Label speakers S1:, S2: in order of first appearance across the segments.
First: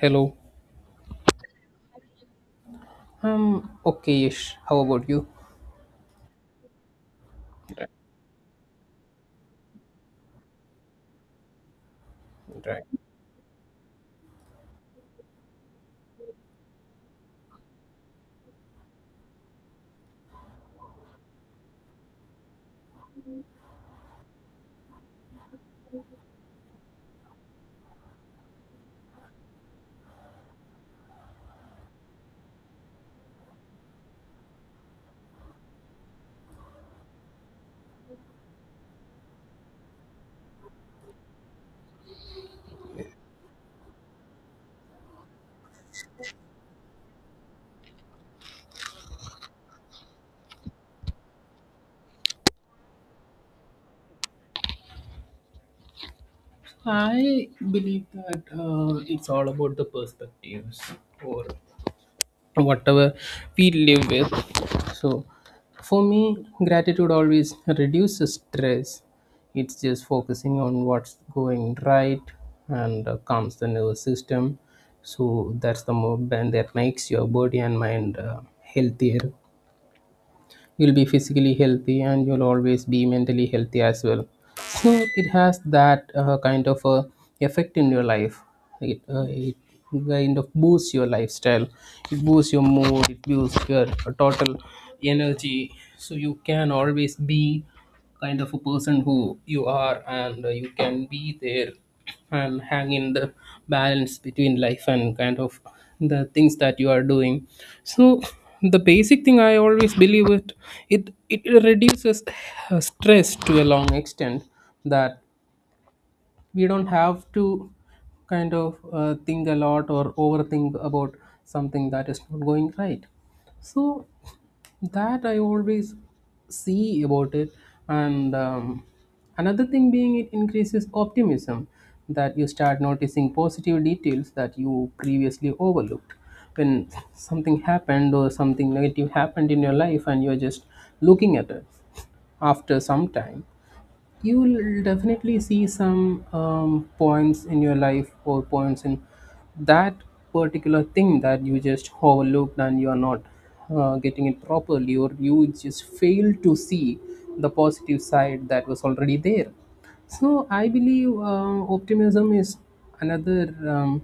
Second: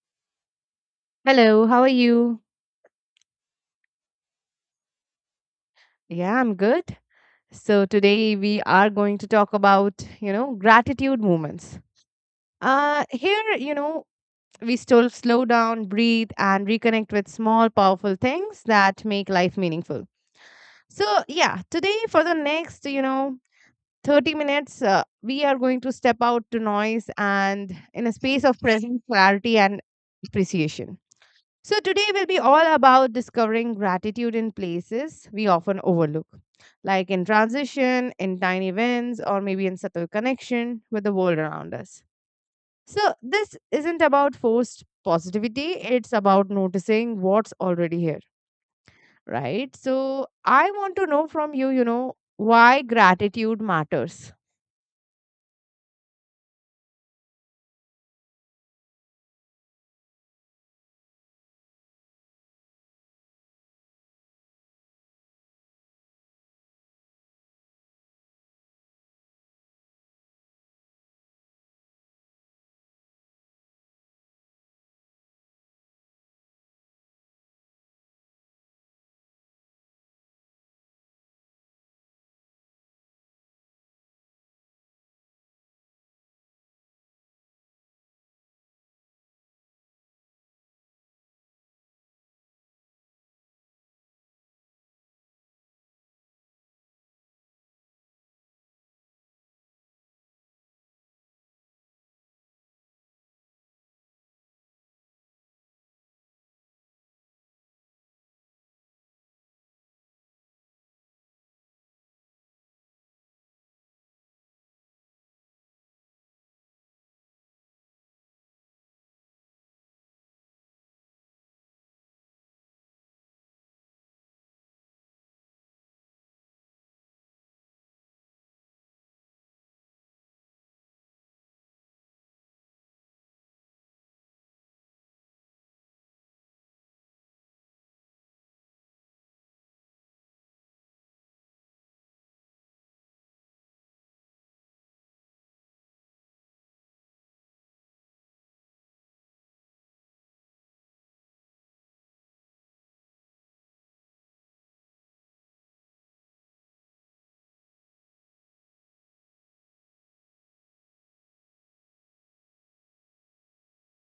S1: Hello.
S2: Hello, how are you?
S1: Okayish. How about you?
S2: Yeah, I'm good. So today we are going to talk about, gratitude moments. Here, we still slow down, breathe and reconnect with small powerful things that make life meaningful. So, yeah, today for the next, 30 minutes, we are going to step out to noise and in a space of present clarity and appreciation. So, today will be all about discovering gratitude in places we often overlook, like in transition, in tiny events, or maybe in subtle connection with the world around us. So, this isn't about forced positivity, it's about noticing what's already here, right? So, I want to know from you, why gratitude matters.
S1: I believe that it's all about the perspectives or whatever we live with. So, for me, gratitude always reduces stress. It's just focusing on what's going right and calms the nervous system. So, that's the movement that makes your body and mind healthier. You'll be physically healthy and you'll always be mentally healthy as well. So it has that kind of a effect in your life. It, it kind of boosts your lifestyle, it boosts your mood, it boosts your total energy. So you can always be kind of a person who you are, and you can be there and hang in the balance between life and kind of the things that you are doing. So the basic thing I always believe it, it reduces stress to a long extent, that we don't have to kind of think a lot or overthink about something that is not going right. So that I always see about it. And another thing being, it increases optimism, that you start noticing positive details that you previously overlooked. When something happened or something negative happened in your life and you're just looking at it, after some time, you will definitely see some points in your life or points in that particular thing that you just overlooked and you are not getting it properly, or you just fail to see the positive side that was already there. So I believe optimism is another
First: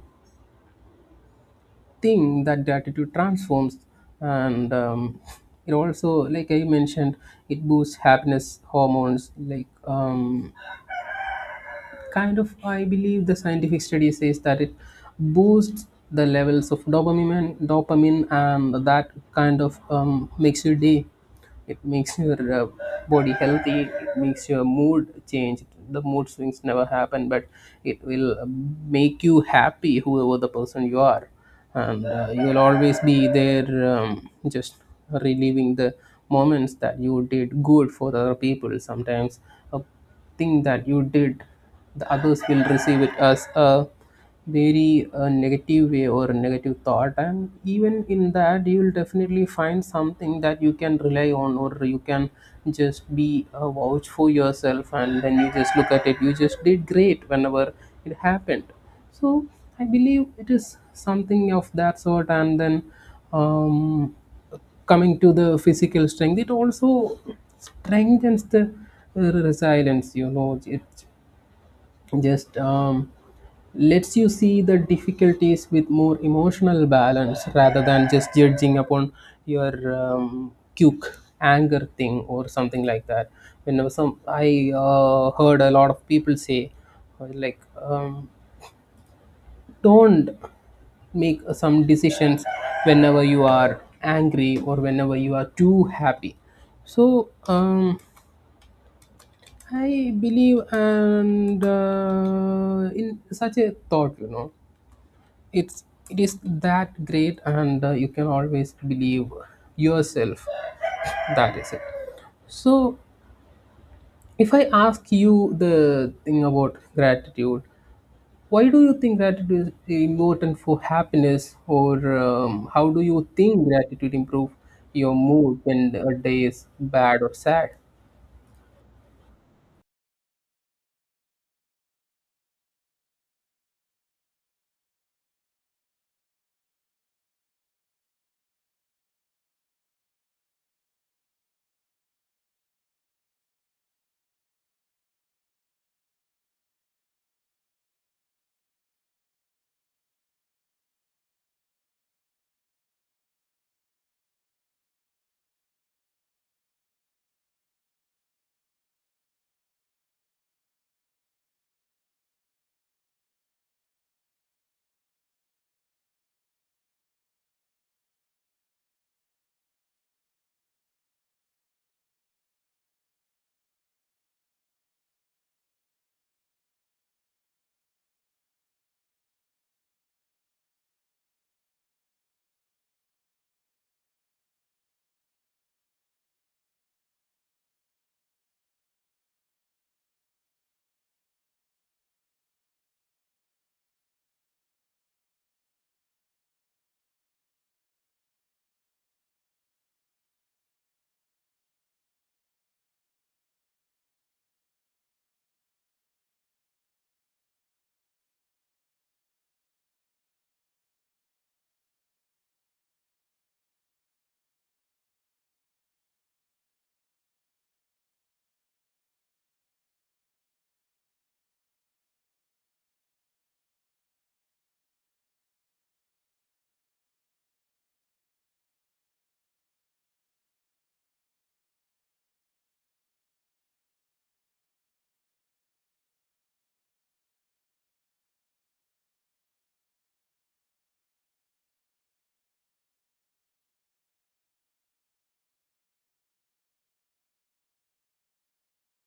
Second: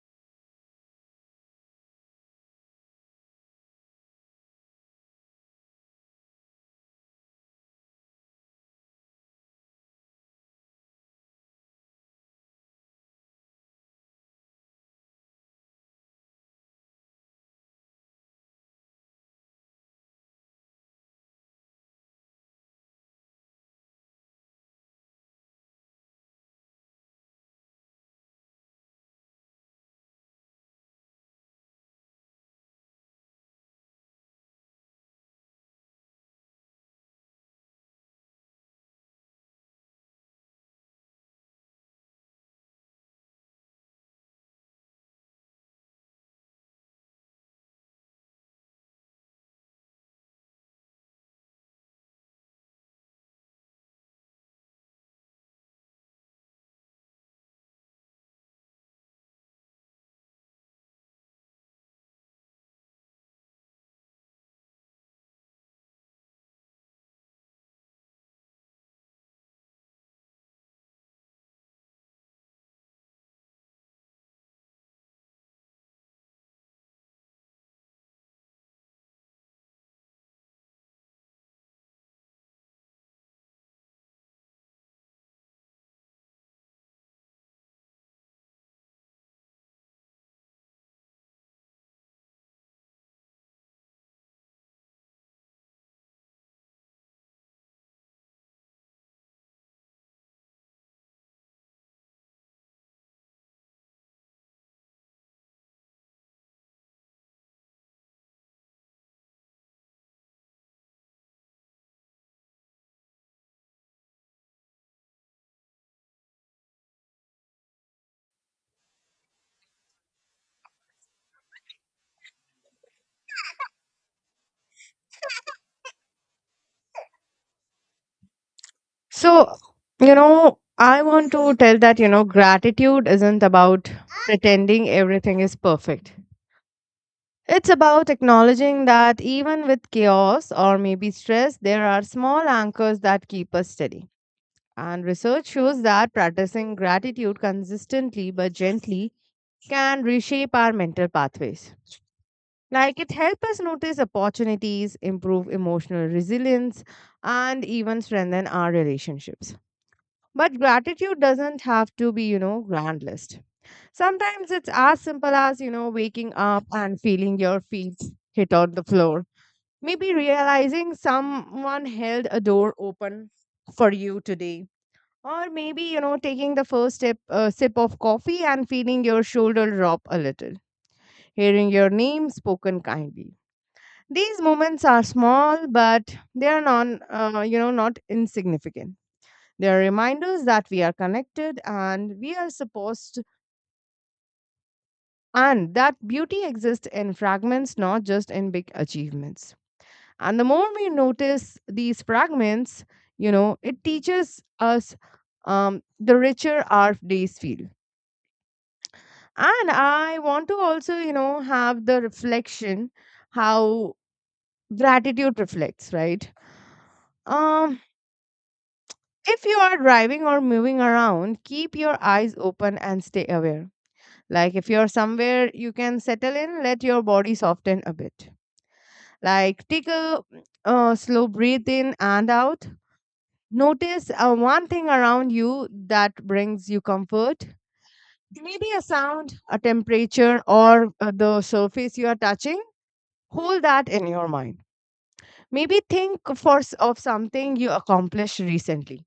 S1: thing that gratitude transforms. And it also, like I mentioned, it boosts happiness hormones like, kind of, I believe the scientific study says that it boosts the levels of dopamine and dopamine, and that kind of makes your day. It makes your body healthy, it makes your mood change. The mood swings never happen, but it will make you happy whoever the person you are. And you will always be there, just relieving the moments that you did good for the other people. Sometimes a thing that you did, the others will receive it as a very negative way or a negative thought. And even in that, you will definitely find something that you can rely on, or you can just be a vouch for yourself. And then you just look at it, you just did great whenever it happened. So, I believe it is something of that sort, and then. Um, Coming to the physical strength, it also strengthens the resilience, you know. It just lets you see the difficulties with more emotional balance rather than just judging upon your cuke anger thing or something like that. You know, some I heard a lot of people say, like, um, don't make some decisions whenever you are angry or whenever you are too happy. So I believe, and in such a thought, you know, it's, it is that great, and you can always believe yourself. That is it. So if I ask you the thing about gratitude, why do you think gratitude is important for happiness, or how do you think gratitude improve your mood when a day is bad or sad?
S2: So, I want to tell that, gratitude isn't about pretending everything is perfect. It's about acknowledging that even with chaos or maybe stress, there are small anchors that keep us steady. And research shows that practicing gratitude consistently but gently can reshape our mental pathways. Like it helps us notice opportunities, improve emotional resilience, and even strengthen our relationships. But gratitude doesn't have to be, grand list. Sometimes it's as simple as, waking up and feeling your feet hit on the floor. Maybe realizing someone held a door open for you today. Or maybe, taking the first sip of coffee and feeling your shoulder drop a little, hearing your name spoken kindly. These moments are small, but they are not insignificant. They are reminders that we are connected and we are supposed to, and that beauty exists in fragments, not just in big achievements. And the more we notice these fragments, it teaches us the richer our days feel. And I want to also, have the reflection how gratitude reflects, right? Um, if you are driving or moving around, keep your eyes open and stay aware. Like if you're somewhere you can settle in, let your body soften a bit. Like take a slow breath in and out. Notice one thing around you that brings you comfort. Maybe a sound, a temperature, or the surface you are touching. Hold that in your mind. Maybe think of something you accomplished recently.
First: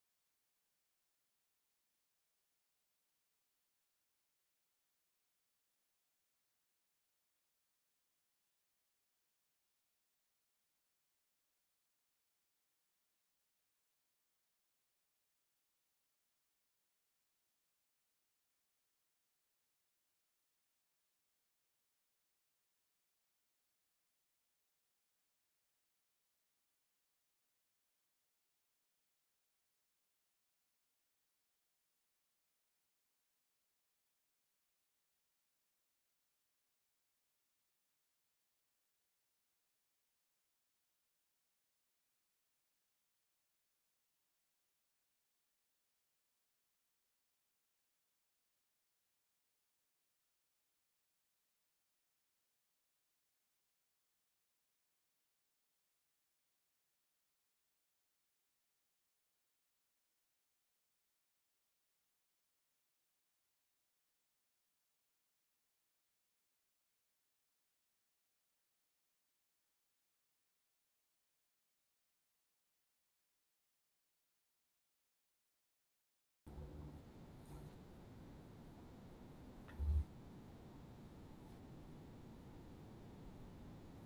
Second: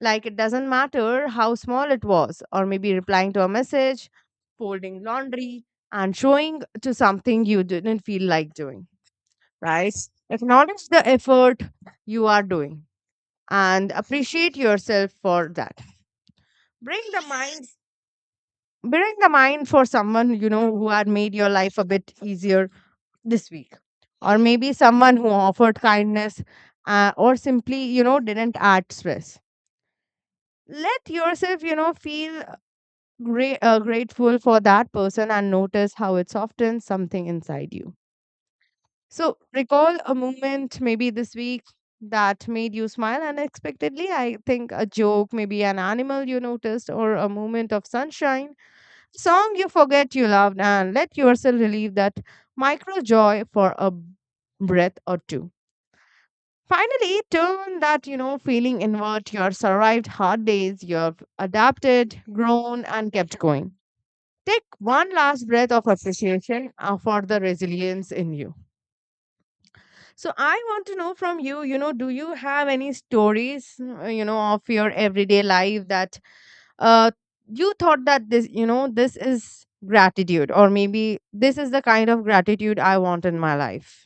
S2: Like it doesn't matter how small it was, or maybe replying to a message, folding laundry, and showing to something you didn't feel like doing, right? Acknowledge the effort you are doing and appreciate yourself for that. bring the mind bring the mind for someone who had made your life a bit easier this week, or maybe someone who offered kindness, or simply didn't add stress. Let yourself feel grateful for that person and notice how it softens something inside you. So recall a moment maybe this week that made you smile unexpectedly. I think a joke, maybe an animal you noticed, or a moment of sunshine, song you forget you loved, and let yourself relieve that micro joy for a breath or two. Finally, turn that, feeling inward. You have survived hard days. You have adapted, grown, and kept going. Take one last breath of appreciation for the resilience in you. So, I want to know from you, do you have any stories, of your everyday life that uh, you thought that this you know this is gratitude, or maybe this is the kind of gratitude I want in my life?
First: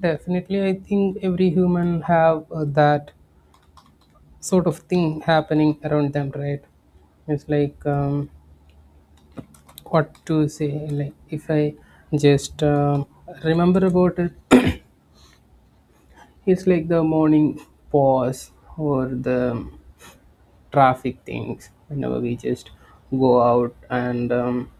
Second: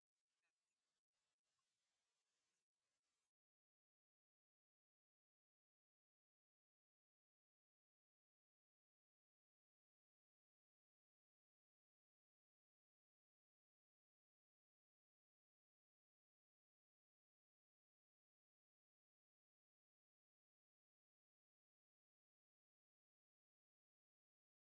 S1: Definitely, I think every human have that sort of thing happening around them, right? It's like, what to say. Like if I just remember about it, it's like the morning pause, or the traffic things whenever we just go out and,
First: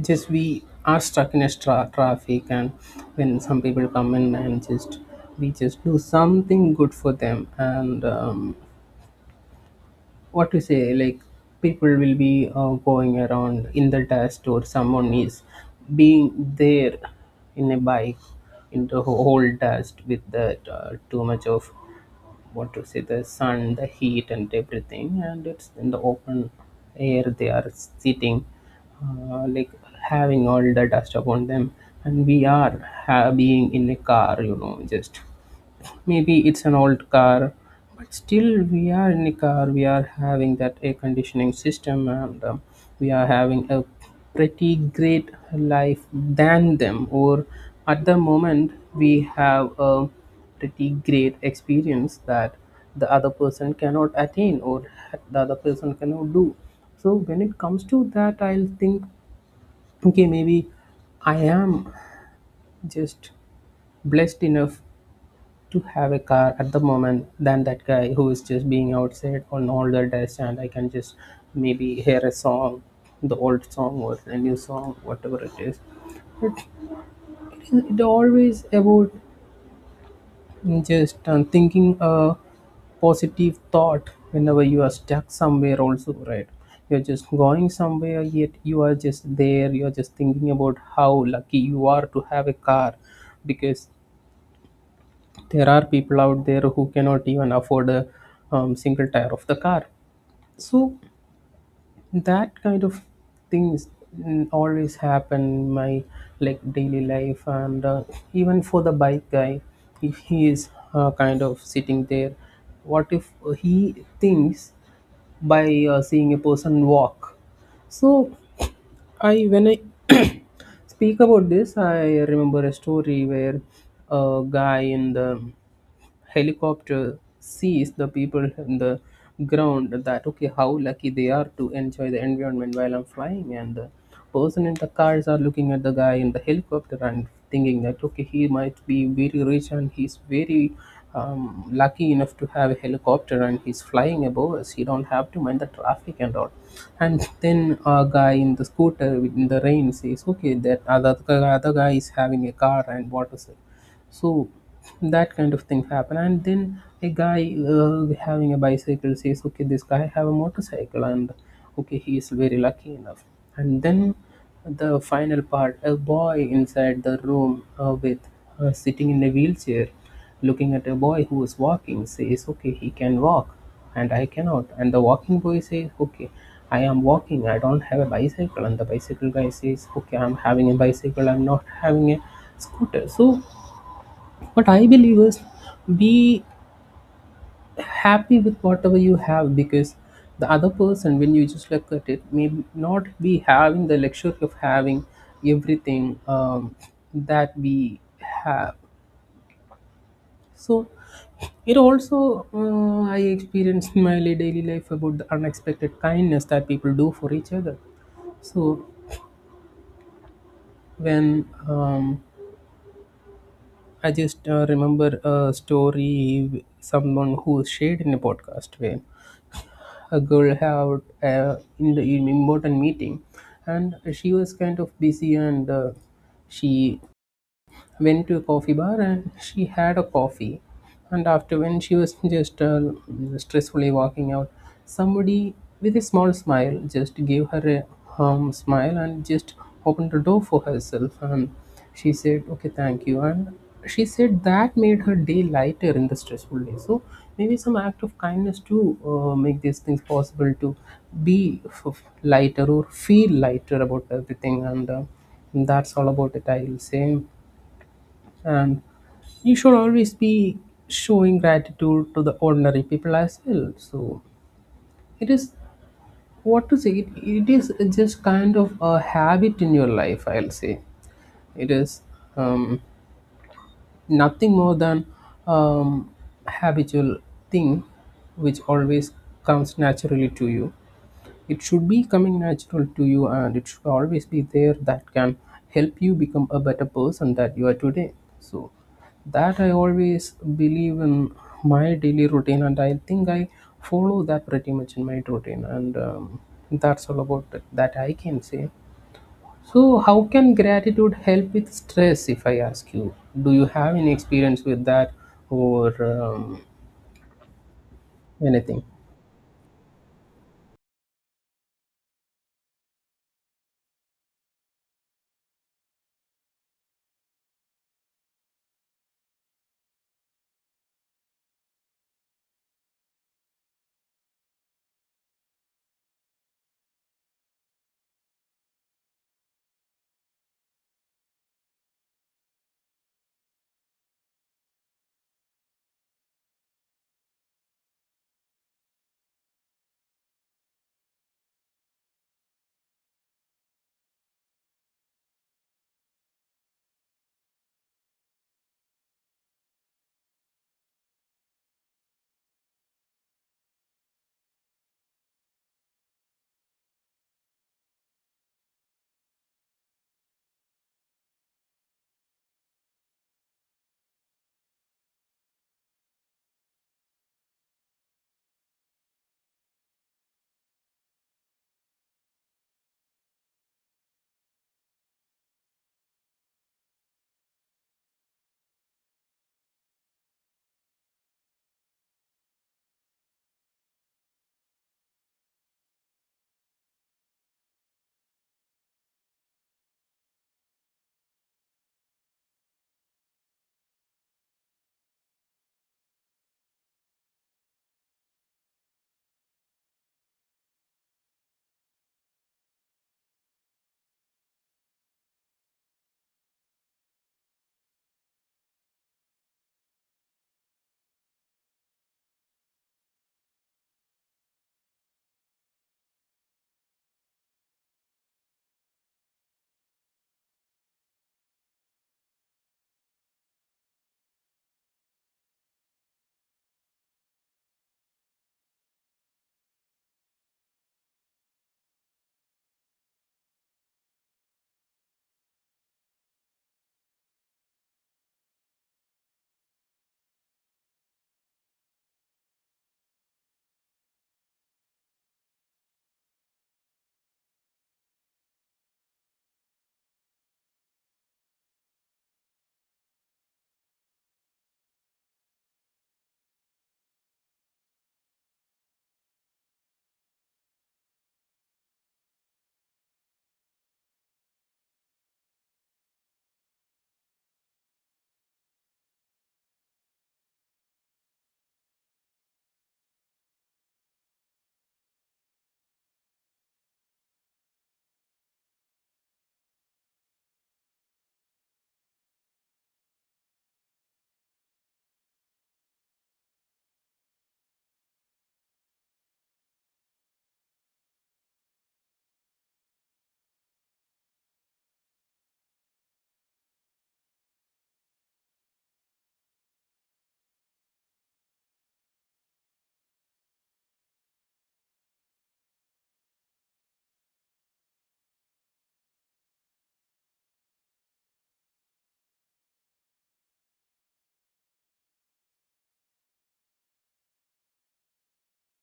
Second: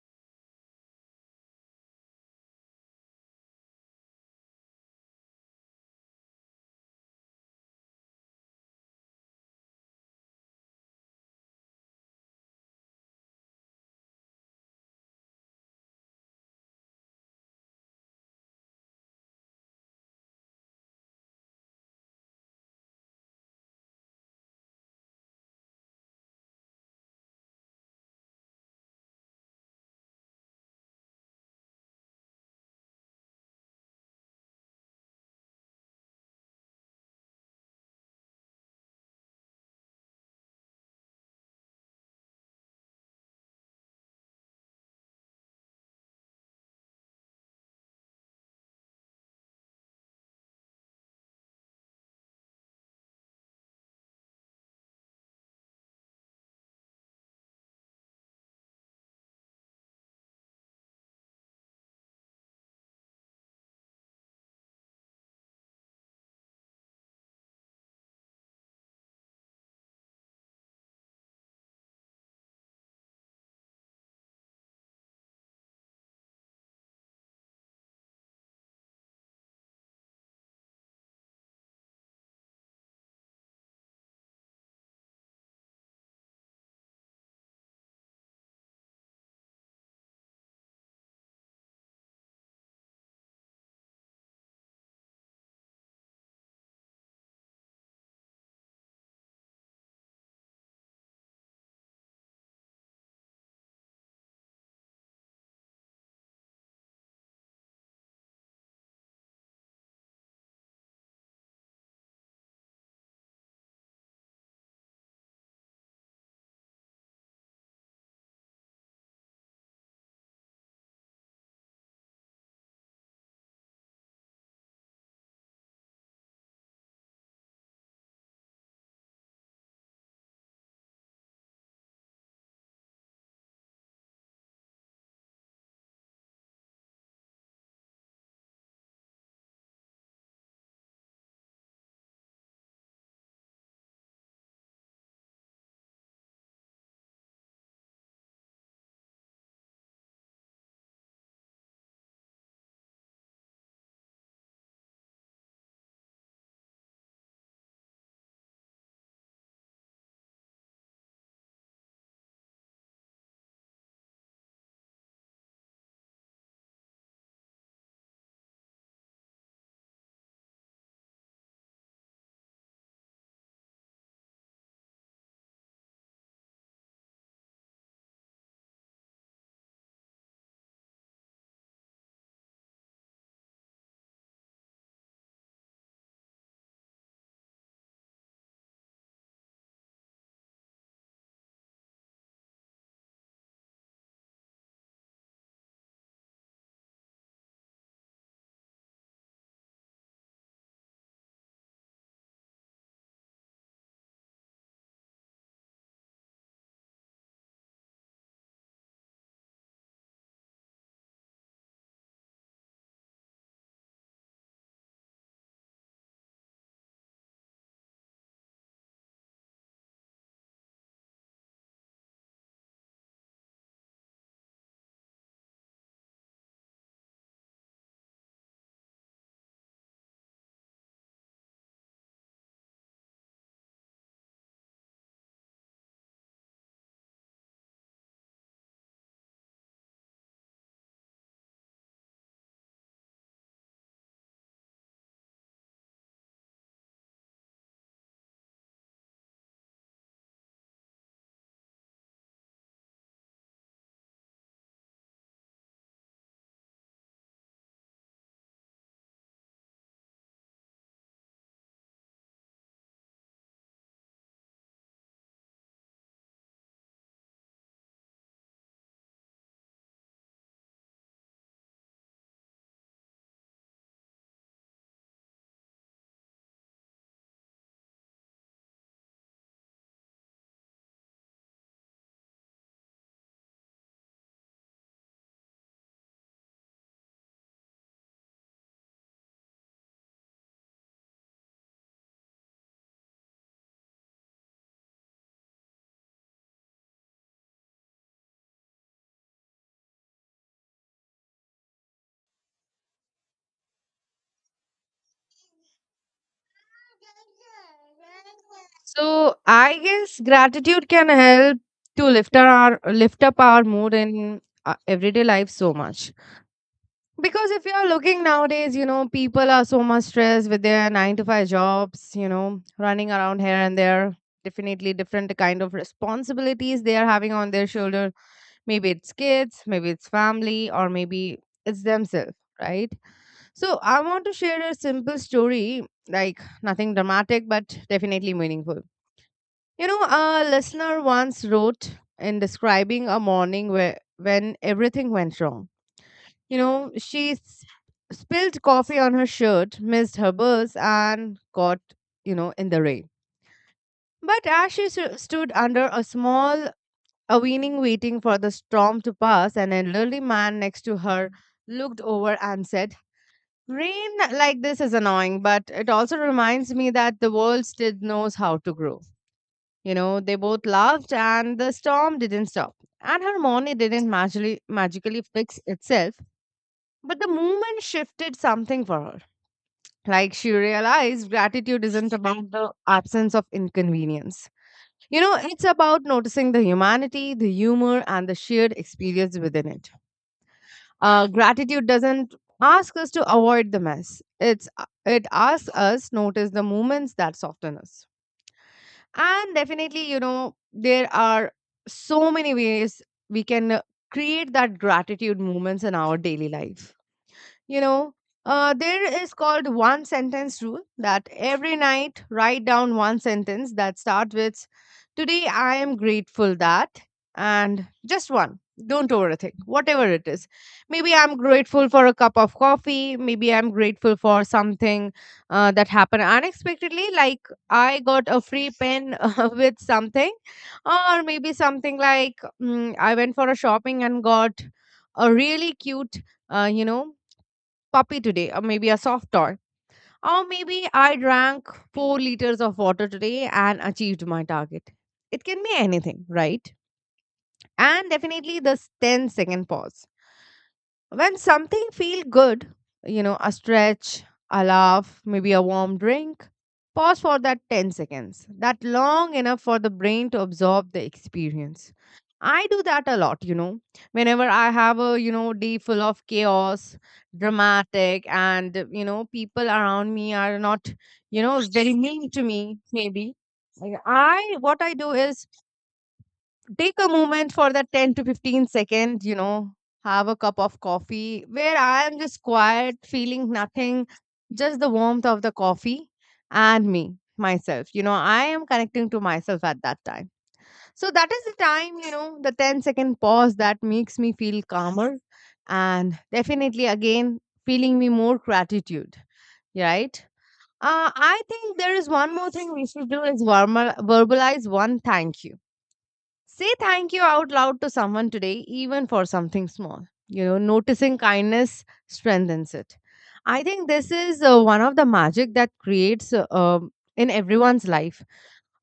S1: just we are stuck in a traffic, and when some people come in and just we just do something good for them and, what to say, like people will be going around in the dust, or someone is being there in a bike in the whole dust with that too much of, what to say, the sun, the heat and everything, and it's in the open air they are sitting, like having all the dust upon them. And we are being in a car, you know, just maybe it's an old car, but still we are in a car. We are having that air conditioning system, and we are having a pretty great life than them. Or at the moment, we have a pretty great experience that the other person cannot attain or the other person cannot do. So when it comes to that, I'll think, okay, maybe I am just blessed enough to have a car at the moment than that guy who is just being outside on all the days, and I can just maybe hear a song, the old song or the new song, whatever it is. But it, is, it always about just thinking a positive thought whenever you are stuck somewhere also, right? You're just going somewhere, yet you are just there, you're just thinking about how lucky you are to have a car, because there are people out there who cannot even afford a single tire of the car. So that kind of things mm, always happen in my like daily life. And even for the bike guy, if he is kind of sitting there, what if he thinks by seeing a person walk. So I, when I speak about this, I remember a story where a guy in the helicopter sees the people in the ground, that okay, how lucky they are to enjoy the environment while I'm flying. And the person in the cars are looking at the guy in the helicopter and thinking that okay, he might be very rich and he's very lucky enough to have a helicopter, and he's flying above us, he don't have to mind the traffic and all. And then a guy in the scooter in the rain says, okay, that other, the other guy is having a car and what is. So that kind of things happen. And then a guy having a bicycle says, okay, this guy have a motorcycle and okay, he is very lucky enough. And then the final part, a boy inside the room, with sitting in a wheelchair, looking at a boy who is walking says, okay, he can walk and I cannot. And the walking boy says, okay, I am walking, I don't have a bicycle. And the bicycle guy says, okay, I'm having a bicycle, I'm not having a scooter. So what I believe is, be happy with whatever you have, because the other person when you just look at it may not be having the luxury of having everything that we have. So it also I experienced in my daily life about the unexpected kindness that people do for each other. So when um, I just remember a story, someone who shared in a podcast, where a girl had a in the important meeting, and she was kind of busy, and she went to a coffee bar and she had a coffee. And after, when she was just stressfully walking out, somebody with a small smile just gave her a smile and just opened the door for herself, and she said okay, thank you. And she said that made her day lighter in the stressful day. So maybe some act of kindness to make these things possible, to be lighter or feel lighter about everything. And that's all about it, I'll say. And you should always be showing gratitude to the ordinary people as well. So it is, what to say, it is just kind of a habit in your life, I'll say. It is um, nothing more than um, habitual thing, which always comes naturally to you. It should be coming natural to you, and it should always be there, that can help you become a better person that you are today. So that I always believe in my daily routine, and I think I follow that pretty much in my routine. And that's all about that I can say. So, how can gratitude help with stress? If I ask you, do you have any experience with that, or anything?
S2: So I guess gratitude can help to lift up our mood in everyday life so much. Because if you're looking nowadays, people are so much stressed with their nine to five jobs, running around here and there. Definitely different kind of responsibilities they are having on their shoulder. Maybe it's kids, maybe it's family, or maybe it's themselves, right? So I want to share a simple story, like nothing dramatic, but definitely meaningful. You know, a listener once wrote in describing a morning where when everything went wrong, you know, she s- spilled coffee on her shirt, missed her bus, and got, in the rain. But as stood under a small awning waiting for the storm to pass, an elderly man next to her looked over and said, "Rain like this is annoying, but it also reminds me that the world still knows how to grow." You know, they both laughed, and the storm didn't stop. And her morning didn't magically fix itself, but the moment shifted something for her. Like she realized gratitude isn't about the absence of inconvenience. You know, it's about noticing the humanity, the humor, and the shared experience within it. Gratitude doesn't ask us to avoid the mess. It asks us notice the moments that soften us. And definitely, there are so many ways we can create that gratitude moments in our daily life. you know there is called one sentence rule, that every night write down one sentence that starts with, "Today I am grateful that," and just one. Don't overthink whatever it is. Maybe I'm grateful for a cup of coffee, maybe I'm grateful for something that happened unexpectedly, like I got a free pen with something. Or maybe something like, I went for a shopping and got a really cute, uh, you know puppy today, or maybe a soft toy. Or maybe I drank 4 liters of water today and achieved my target. It can be anything, right? And definitely this ten-second pause. When something feel good, a stretch, a laugh, maybe a warm drink, pause for that 10 seconds. That long enough for the brain to absorb the experience. I do that a lot, Whenever I have a, day full of chaos, dramatic, and, people around me are not, very mean to me, maybe. Like, what I do is take a moment for that 10 to 15 seconds. you know have a cup of coffee where I am just quiet, feeling nothing, just the warmth of the coffee and me myself. I am connecting to myself at that time. So that is the time, the 10-second pause that makes me feel calmer, and definitely again feeling me more gratitude, right? uh, I think there is one more thing we should do, is verbalize one thank you. Say thank you out loud to someone today, even for something small. You know, noticing kindness strengthens it. I think this is one of the magic that creates in everyone's life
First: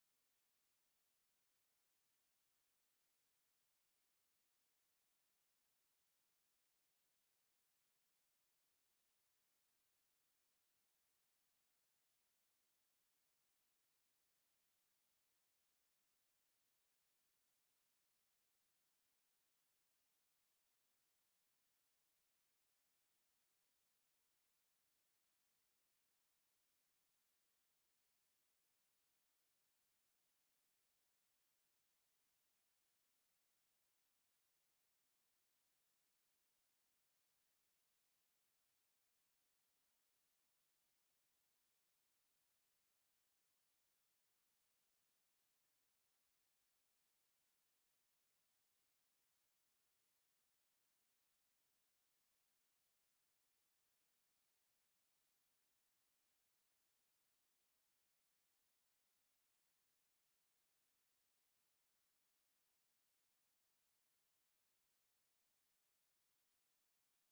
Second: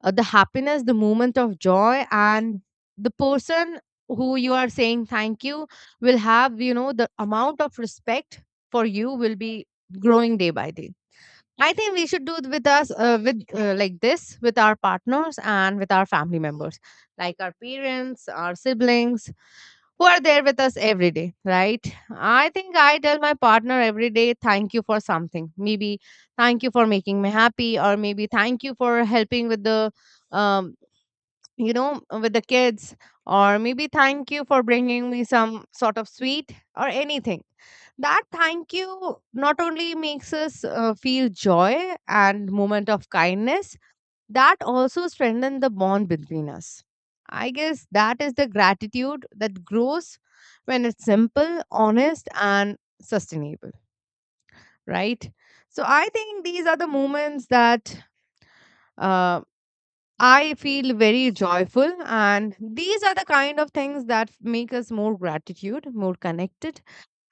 S2: the happiness, the moment of joy, and the person who you are saying thank you will have, the amount of respect for you will be growing day by day. I think we should do it with us with like this with our partners and with our family members, like our parents, our siblings, who are there with us every day, right? I think I tell my partner every day, thank you for something. Maybe thank you for making me happy, or maybe thank you for helping with the, um, with the kids, or maybe thank you for bringing me some sort of sweet or anything. That thank you not only makes us feel joy and moment of kindness, that also strengthens the bond between us. I guess that is the gratitude that grows when it's simple, honest, and sustainable, right? So I think these are the moments that. Uh, I feel very joyful, and these are the kind of things that make us more gratitude, more connected,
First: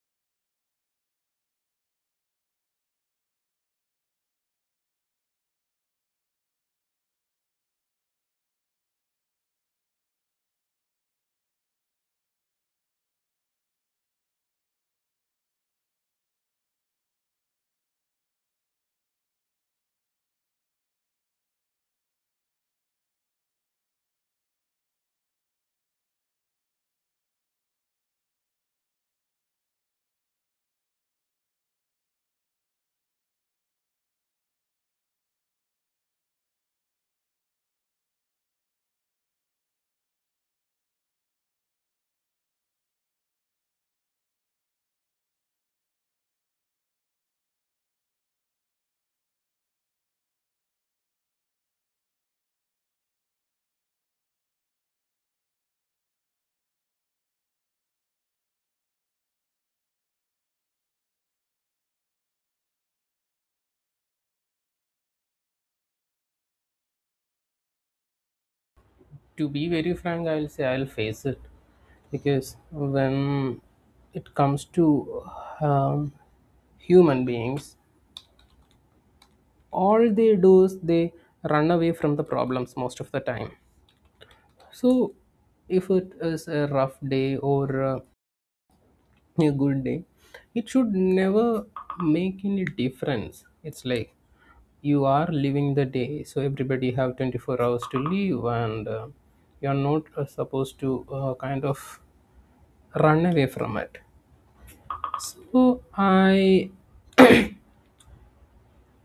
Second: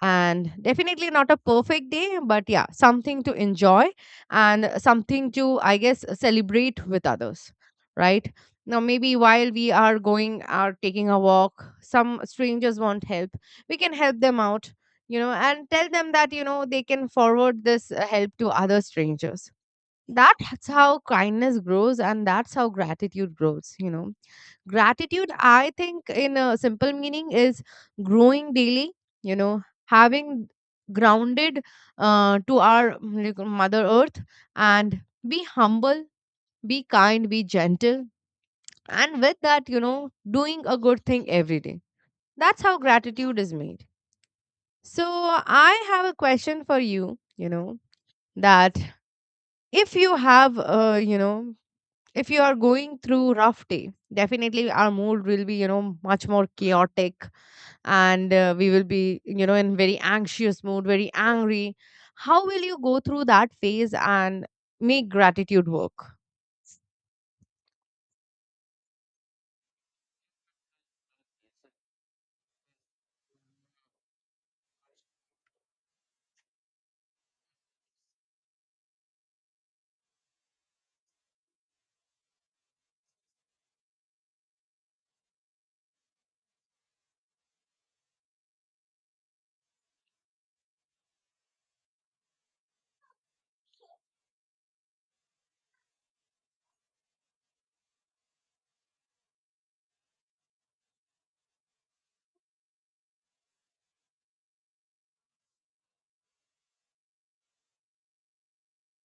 S2: and definitely not a perfect day, but yeah, something to enjoy and something to, I guess, celebrate with others, right? Now, maybe while we are going or taking a walk, some strangers want help. We can help them out, and tell them that, they can forward this help to other strangers. That's how kindness grows, and that's how gratitude grows, you know. Gratitude, I think, in a simple meaning, is growing daily, having grounded to our, like, Mother Earth, and be humble, be kind, be gentle, and with that, doing a good thing every day. That's how gratitude is made. So, I have a question for you, you know, that if you have, you know, if you are going through rough day, definitely our mood will be, you know, much more chaotic, and we will be, you know, in very anxious mood, very angry. How will you go through that phase and make gratitude work?
S1: To be very frank, I'll say I'll face it. Because when it comes to um, human beings, all they do is they run away from the problems most of the time. So, if it is a rough day or a good day, it should never make any difference. It's like you are living the day, so everybody have 24 hours to live, and you're not supposed to kind of run away from it. So I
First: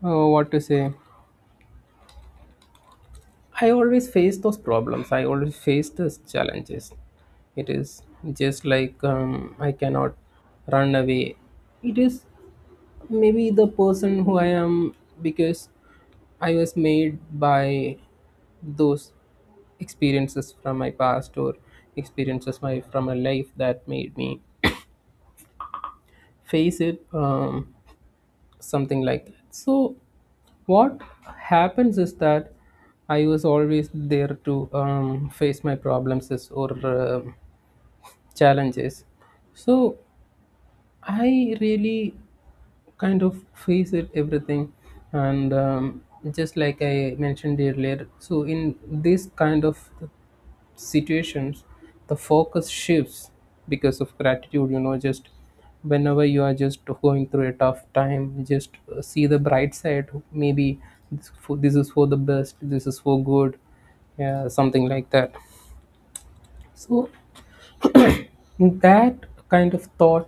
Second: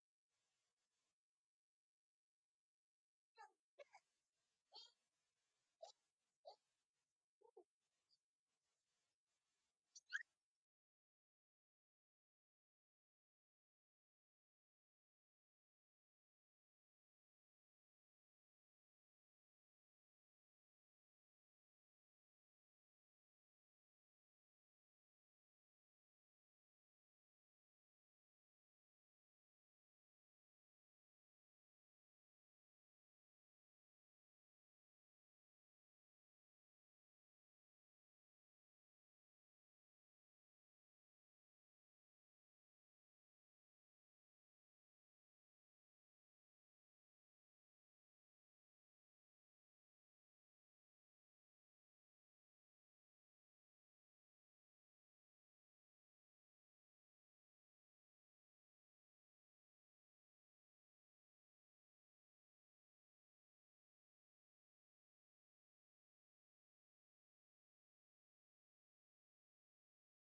S1: what to say I always face those problems, I always face those challenges. It is just like, I cannot run away. It is maybe the person who I am, because I was made by those experiences from my past, or experiences my from my life that made me face it, something like that. So what happens is that I was always there to face my problems or challenges. So I really kind of face it everything. And just like I mentioned earlier, so in this kind of situations, the focus shifts because of gratitude, you know. Just whenever you are just going through a tough time, just see the bright side. Maybe this is for the best, this is for good, yeah, something like that. So that kind of thought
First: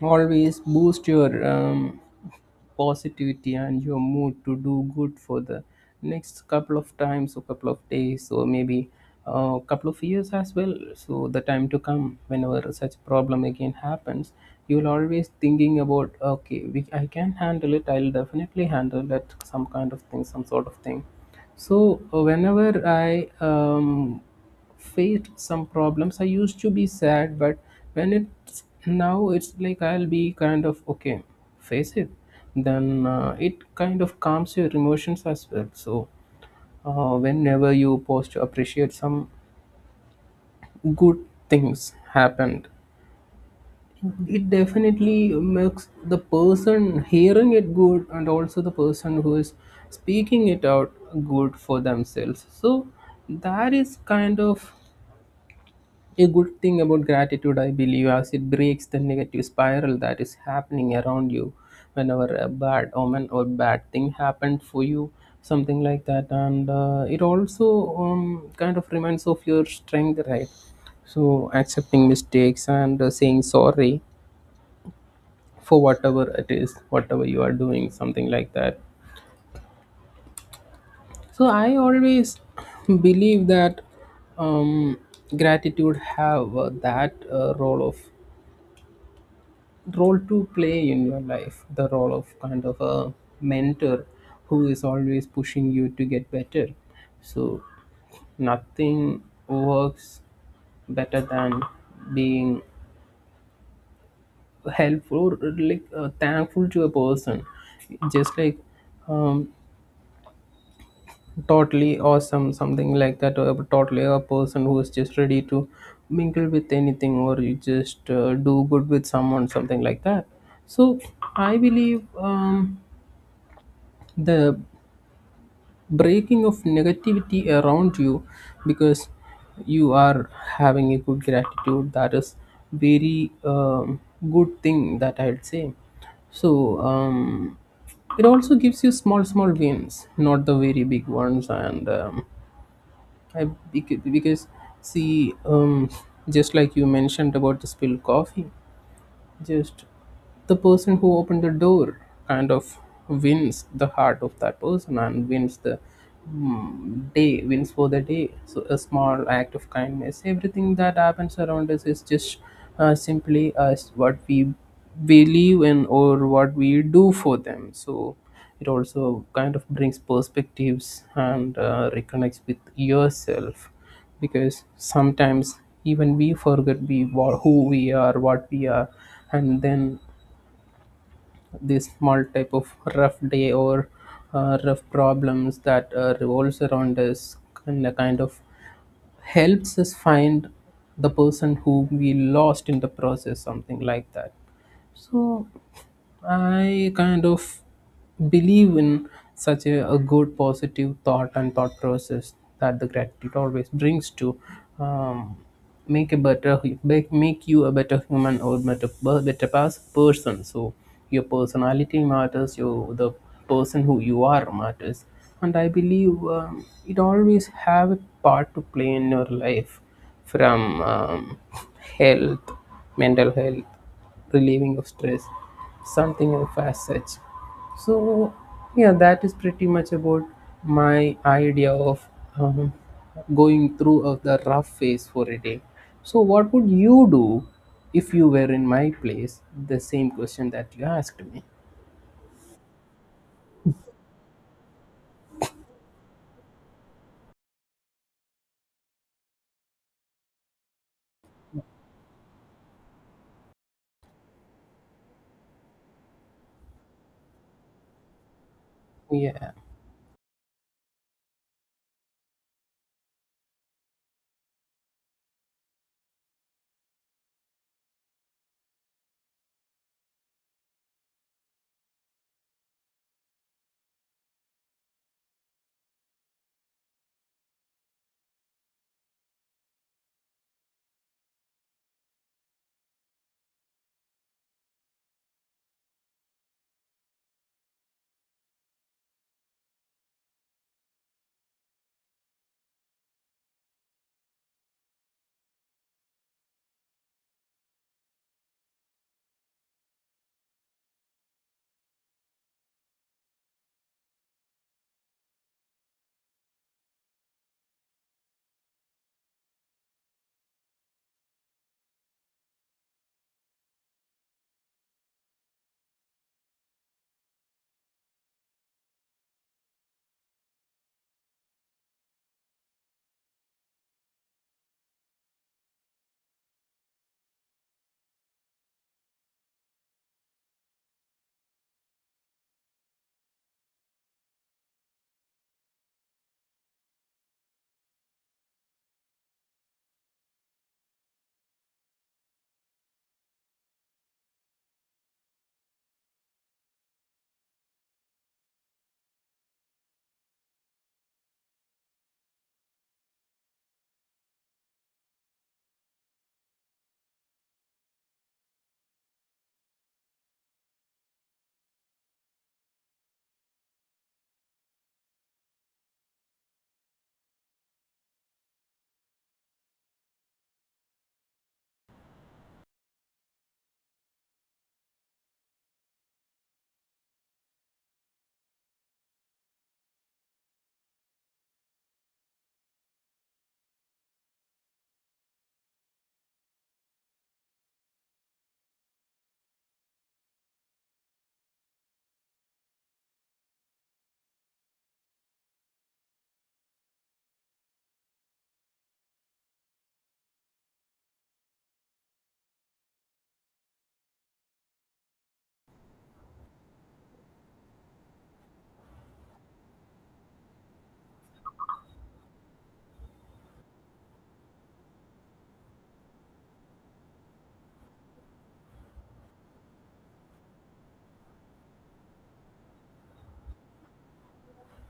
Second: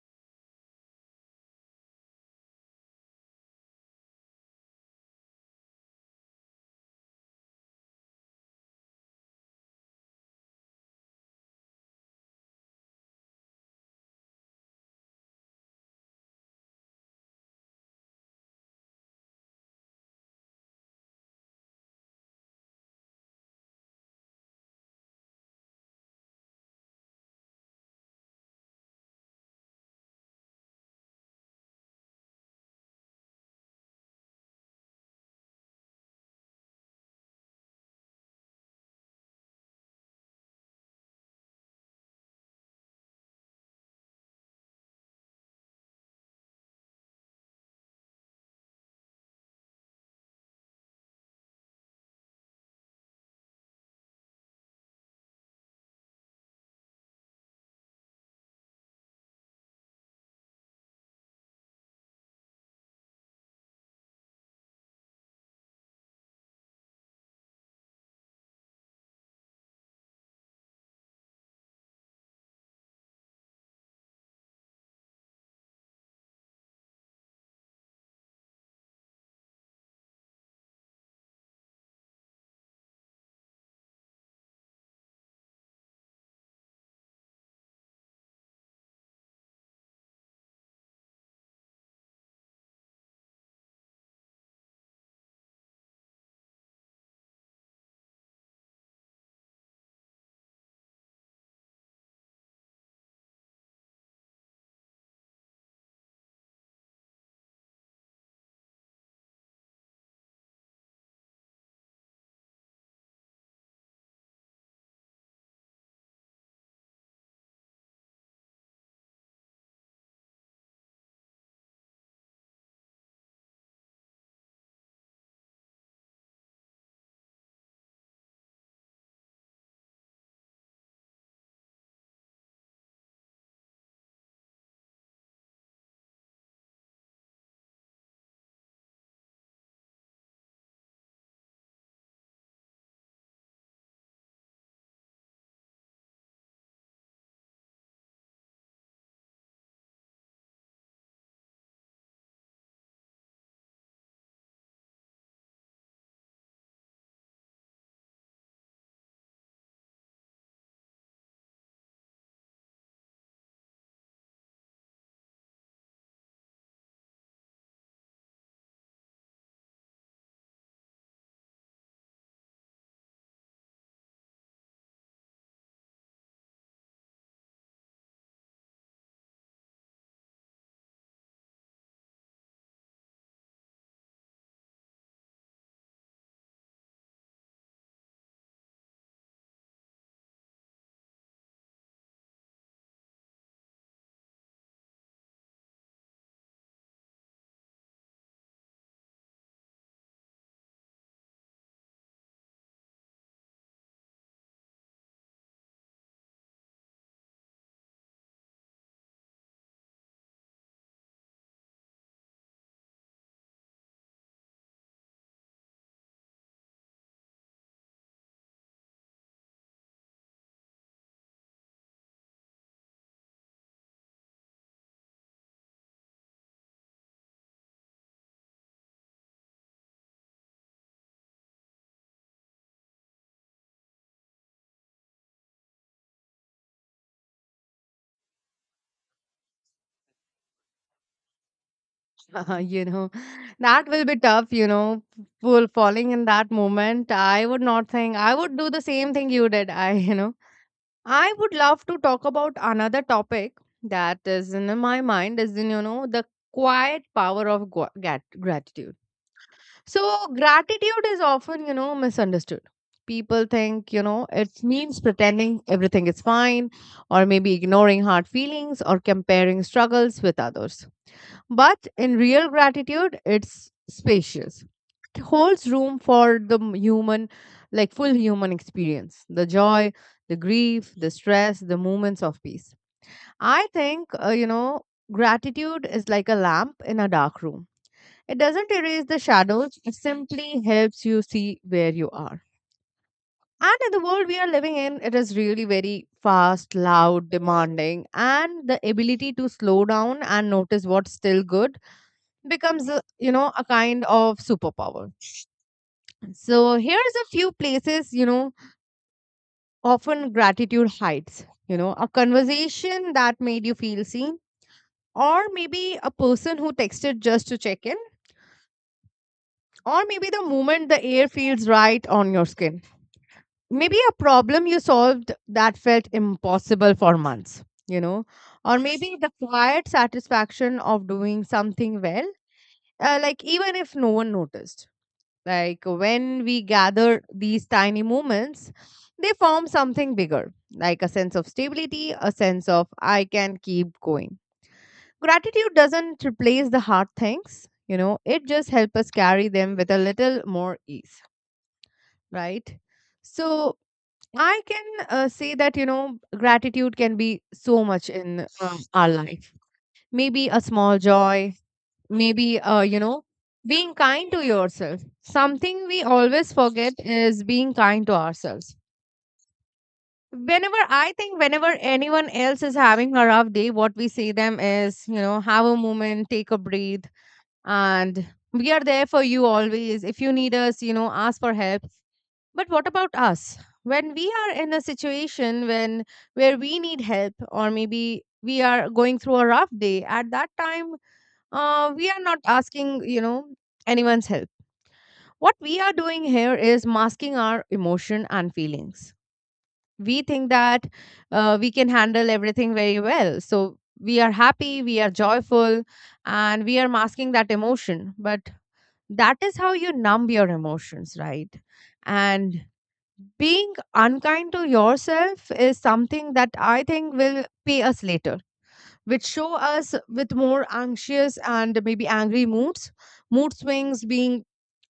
S1: always boost your positivity and your mood to do good for the next couple of times, or couple of days, or maybe a couple of years as well. So the time to come, whenever such problem again happens, you'll always thinking about, okay, I can handle it, I'll definitely handle that, some kind of thing, some sort of thing. So whenever I faced some problems, I used to be sad. But when it's now, it's like I'll be kind of okay, face it. Then it kind of calms your emotions as well. So whenever you pause to appreciate some good things happened, it definitely makes the person hearing it good, and also the person who is speaking it out good for themselves. So that is kind of a good thing about gratitude, I believe, as it breaks the negative spiral that is happening around you whenever a bad omen or bad thing happened for you, something like that. And it also kind of reminds of your strength, right? So accepting mistakes and saying sorry for whatever it is, whatever you are doing, something like that. So I always believe that um, gratitude have that role to play in your life, the role of kind of a mentor who is always pushing you to get better. So nothing works better than being helpful, or like thankful to a person. Just like um, totally awesome, something like that, or totally a person who is just ready to mingle with anything, or you just do good with someone, something like that. So I believe, the breaking of negativity around you because you are having a good gratitude, that is very good thing that I'd say. So it also gives you small small wins, not the very big ones. And I, because, see, just like you mentioned about the spilled coffee, just the person who opened the door kind of wins the heart of that person, and wins the day, wins for the day. So a small act of kindness, everything that happens around us is just simply us, what we believe in or what we do for them. So it also kind of brings perspectives and reconnects with yourself, because sometimes even we forget who we are, what we are. And then this small type of rough day, or rough problems that revolves around us, kind of helps us find the person who we lost in the process, something like that. So I kind of believe in a good positive thought and thought process that the gratitude always brings to um, make a make you a better human, or better per- better pers- person. So your personality matters. Your The person who you are matters, and I believe it always have a part to play in your life, from health, mental health, relieving of stress, something of as such. So yeah, that is pretty much about my idea of um, going through of the rough phase for a day. So what would you do if you were in my place? The same question that you asked me.
S2: You know, that will be tough, you know, full falling in that moment. I would not think I would do the same thing you did, I you know, I would love to talk about another topic that is in my mind, is in, you know, the quiet power of gratitude.
S1: Yeah,
S2: So gratitude is often, you know, misunderstood. People think, you know, it means pretending everything is fine, or maybe ignoring hard feelings or comparing struggles with others. But in real gratitude, it's spacious, holds room for the human, like full human experience, the joy, the grief, the stress, the moments of peace. I think you know, gratitude is like a lamp in a dark room. It doesn't erase the shadows, it simply helps you see where you are. And in the world we are living in, it is really very fast, loud, demanding, and the ability to slow down and notice what's still good becomes a, you know, a kind of superpower. So here's a few places, you know, often gratitude hides, you know, a conversation that made you feel seen, or maybe a person who texted just to check in, or maybe the moment the air feels right on your skin. Maybe a problem you solved that felt impossible for months, you know, or maybe the quiet satisfaction of doing something well, like even if no one noticed. Like when we gather these tiny moments, they form something bigger, like a sense of stability, a sense of I can keep going. Gratitude doesn't replace the hard things, you know, it just helps us carry them with a little more ease, right? So I can say that, you know, gratitude can be so much in our life. Maybe a small joy, maybe you know, being kind to yourself, something we always forget is being kind to ourselves. Whenever I think, whenever anyone else is having a rough day, what we say them is, you know, have a moment, take a breathe, and we are there for you always. If you need us, you know, ask for help. But what about us, when we are in a situation when, where we need help, or maybe we are going through a rough day? At that time, we are not asking, you know, anyone's help. What we are doing here is masking our emotion and feelings. We think that we can handle everything very well, so we are happy, we are joyful, and we are masking that emotion. But that is how you numb your emotions, right? And being unkind to yourself is something that I think will pay us later, which show us with more anxious and maybe angry moods. Mood swings being,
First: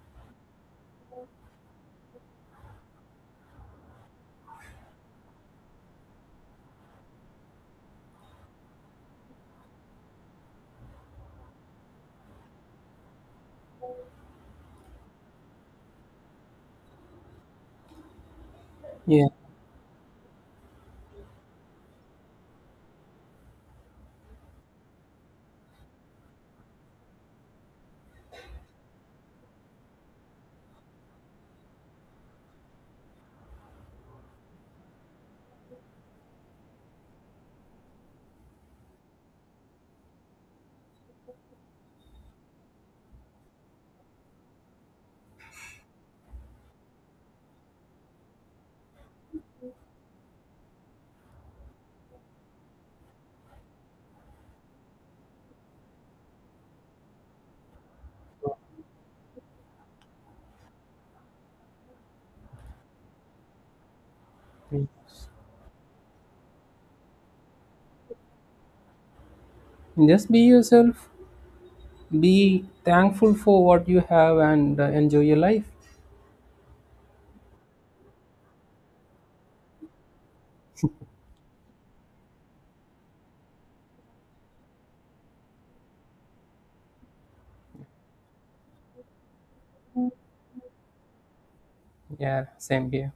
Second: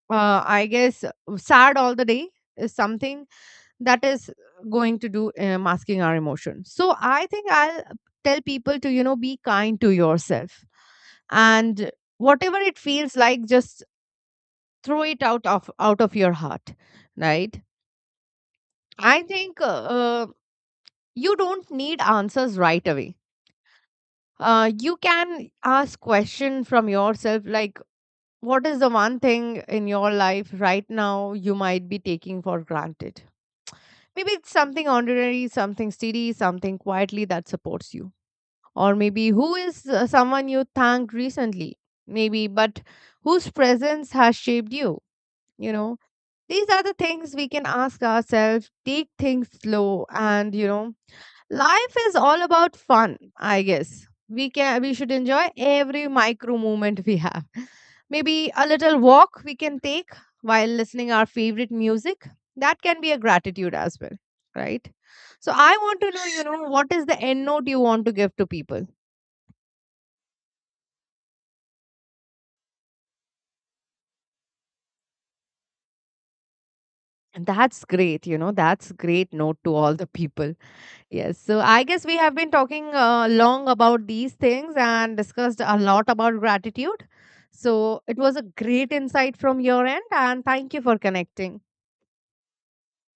S2: I guess, sad all the day is something that is going to do, masking our emotions. So I think I'll tell people to, you know, be kind to yourself, and whatever it feels like, just throw it out of your heart, right? I
S1: yeah.
S2: think you don't need answers right away. You can ask question from yourself like, what is the one thing in your life right now you might be taking for granted? Maybe it's something ordinary, something steady, something quietly that supports you. Or maybe who is someone you thanked recently? Maybe, but whose presence has shaped you? You know, these are the things we can ask ourselves, take things slow, and you know, life is all about fun. I guess we can, we should enjoy every micro moment we have. Maybe a little walk we can take while listening our favorite music, that can be a gratitude as well,
S1: yeah.
S2: right? So I want to know, you know, what is the end note you want to give to people?
S1: Just be yourself. Be thankful for what you have, and enjoy your life.
S2: And that's great, you know, that's great note to all the people. Yes. So I guess we have been talking long about these things and discussed a lot about gratitude. So it was a great insight from your end, and thank you for connecting.
S1: Yeah, same here.